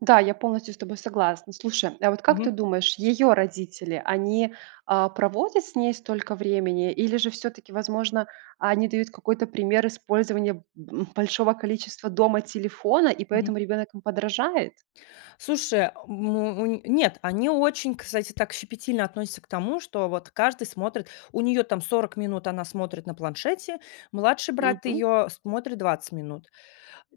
Да, я полностью с тобой согласна. Слушай, а вот как ты Мгм. думаешь, её родители, они, а, проводят с ней столько времени, или же всё-таки, возможно, они дают какой-то пример использования б м, большого количества дома телефона, и Мгм. поэтому ребёнок им подражает? Слушай, э, му му нет, они очень, кстати, так щепетильно относятся к тому, что вот каждый смотрит. У нее, там, 40 минут она смотрит на планшете. Младший брат Мгм. ее смотрит 20 минут.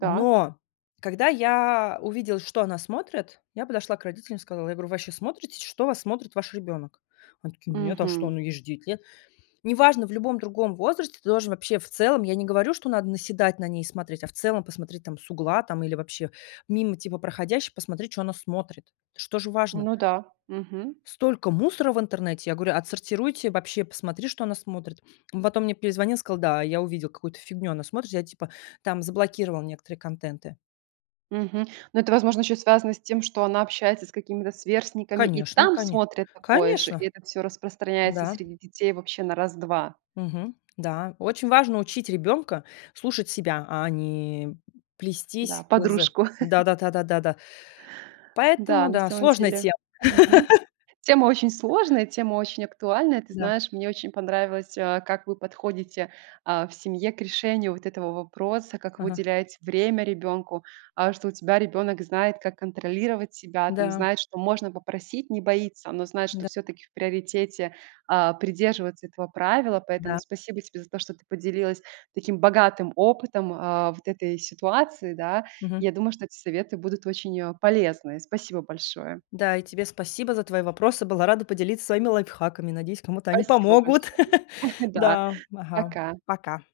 Так. когда я увидела, что она смотрит, я подошла к родителям и сказала, я говорю: "Вы вообще смотрите, что вас смотрит ваш ребенок?" Они такие: "Нет, а что, Мгм. ну, ей же 9 лет". Не важно, в любом другом возрасте ты должен вообще в целом, я не говорю, что надо наседать на ней и смотреть, а в целом посмотреть, там, с угла, там, или вообще мимо типа проходящих посмотреть, чё она смотрит. Это ж тоже важно. Ну да. Мгм. Столько мусора в интернете. Я говорю: "Отсортируйте. Вообще посмотри, что она смотрит". М, потом мне перезвонил, сказал: "Да, я увидел какую-то фигню, она смотрит, я типа, там, заблокировал некоторые контенты". Мгм. Но это, возможно, ещё и связано с тем, что она общается с какими-то сверстниками, и Конечно, там коне смотрит такое же. И конечно. это всё распространяется Да. среди детей вообще на раз-два. Мгм. Да. Очень важно учить ребенка слушать себя, а не, м, Да. плестись к з Подружку. да да да да да да. Да. Поэтому На да, самом сложная деле. тема. Мгм. Тема очень сложная, тема очень актуальная. Ты Да. знаешь, мне очень понравилось, а, как вы подходите, а, в семье к решению вот этого вопроса, как вы Ага. уделяете время ребёнку. А, что у тебя ребёнок знает, как контролировать себя, там, Да. знает, что можно попросить, не боится, но знает, что Да. всё-таки в приоритете, а, придерживаться этого правила. Поэтому Да. спасибо тебе за то, что ты поделилась таким богатым опытом, а, вот этой ситуации, да. Мгм. Я думаю, что эти советы будут очень, э, полезны. Спасибо большое. Да, и тебе спасибо за твои вопросы, была рада поделиться своими лайфхаками, надеюсь, кому-то они Спасибо помогут. большое. Да. Да. Ага. Пока. Пока.